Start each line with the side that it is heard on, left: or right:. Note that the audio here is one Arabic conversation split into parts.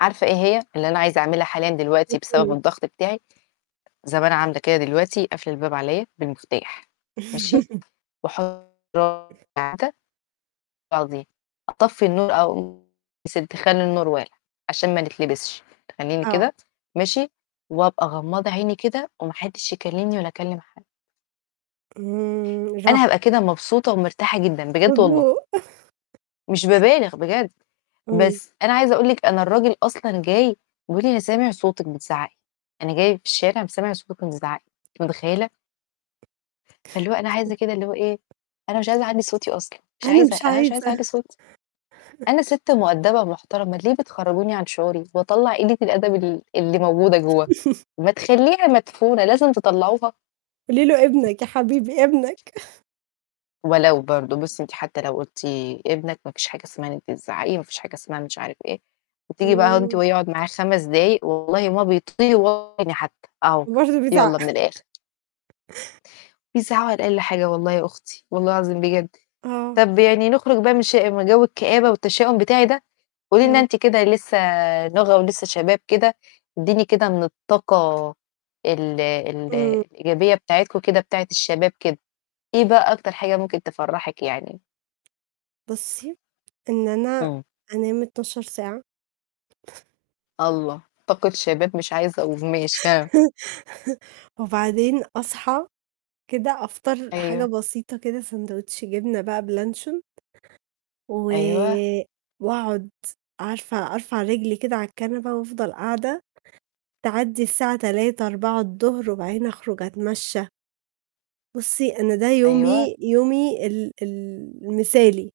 left: عارفة إيه هي اللي أنا عايزة اعملها حاليًا دلوقتي بسبب
right: [unintelligible]
left: الضغط بتاعي؟ زي ما أنا عاملة كده دلوقتي قافلة الباب عليّا بالمفتاح، ماشي؟ [unintelligible] آه دي أطفي النور أو يا سِتي خلّي النور والع عشان ما نتلبسش أمين
right: آه.
left: كده ماشي؟ وأبقى غمضة عيني كده وما حدش يكلمني ولا أكلم حد.
right: إمم
left: أنا هابقى
right: راحة.
left: كده مبسوطة ومرتاحة جدًا بجد والله.
right: مضبوط
left: مش بابالغ بجد،
right: إمم.
left: بس أنا عايزة أقول لِك أنا الراجل أصلًا جاي بيقُول لي:" أنا سامع صوتِك بتزعقي، أنا جاي في الشارع م سامع صوتِك وأنتِ بتزعقي،" أنتِ متخيلة؟ فاللي هو أنا عايزة كده اللي هو إيه؟ أنا مش عايزة أعلِّي صوتي أصلًا، مش
right: أنا
left: عايزة،
right: مش
left: أنا مش عايزة
right: عايزة.
left: أعلِّي صوتي، أنا سِت مؤدبة ومحترمة، ليه بتخرّجوني عن شعوري وأطلّع قِلّة الأدب ال اللي موجودة جوا؟ ما تخليها مدفونة لازم تطلعوها.
right: قُولِي له ابنك يا حبيبي، ابنك
left: ولو برضه بُصي أنتِ حتى لو قُلتِ ابنك ما فيش حاجة اسمها إن أنتِ تزعقي، ما فيش حاجة اسمها مش عارف إيه، وتيجي بقى أهو وأنتِ وهو
right: إمم.
left: يقعد معاك 5 دقايق والله ما بيطيقه و [unintelligible] حتى، أهو
right: برضه بيزعّق
left: يالّا من الآخر. بيزعقوا علي أقل حاجة والله يا أختي والله العظيم بجد،
right: آه.
left: طَب يعني نخرج بقى من ش من جو الكآبة والتشاؤم بتاعي ده، قُولي لنا
right: يالّا.
left: أنتِ كده لسه نوغة ولِسّه شباب كده، إدّيني كده من الطاقة ال ال
right: إمم.
left: الإيجابية بتاعتكم كده بتاعة الشباب كده، إيه بقى أكتر حاجة ممكن تفرّحِك يعني؟
right: بُصي، إن أنا
left: إمم.
right: أنام 12 ساعة
left: الله! طاقة شباب مش عايزة أقول ماشي ها؟
right: وبعدين أصحى كده أفطر حاجة
left: أيوه.
right: بسيطة كده sandwich جبنة بقى بلانشون، و
left: أيوه.
right: وأقعد عارفة أرفع رجلي كده على الكنبة وأفضل قاعدة، تعدّي الساعة 15:00 16:00 الضهر وبعدين أخرج أتمشى. بُصي أنا ده
left: أيوه.
right: يومي، يومي ال ال المثالي،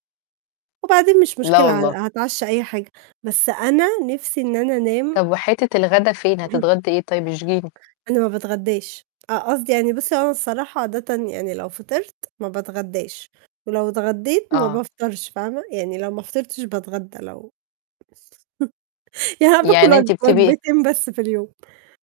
right: وبعدين مش
left: لا
right: مشكلة ه
left: والله.
right: هاتعشّى أي حاجة، بس أنا نِفْسي إن أنا أنام.
left: طَب وحتّة الغدا فين؟ هتتغدّي إيه طيب اشجيني؟
right: أنا ما باتغدّاش، أ قصدي يعني بُصي أنا الصراحة عادةً يعني لو فطرت ما باتغدّاش، ولو اتغديت ما
left: آه.
right: بافطرش، فاهمة؟ يعني لو ما فطرتش باتغدّى لو يعني أنا بآكل
left: يعني
right: وج
left: أنتِ بتبقي
right: وجبتين بس في اليوم.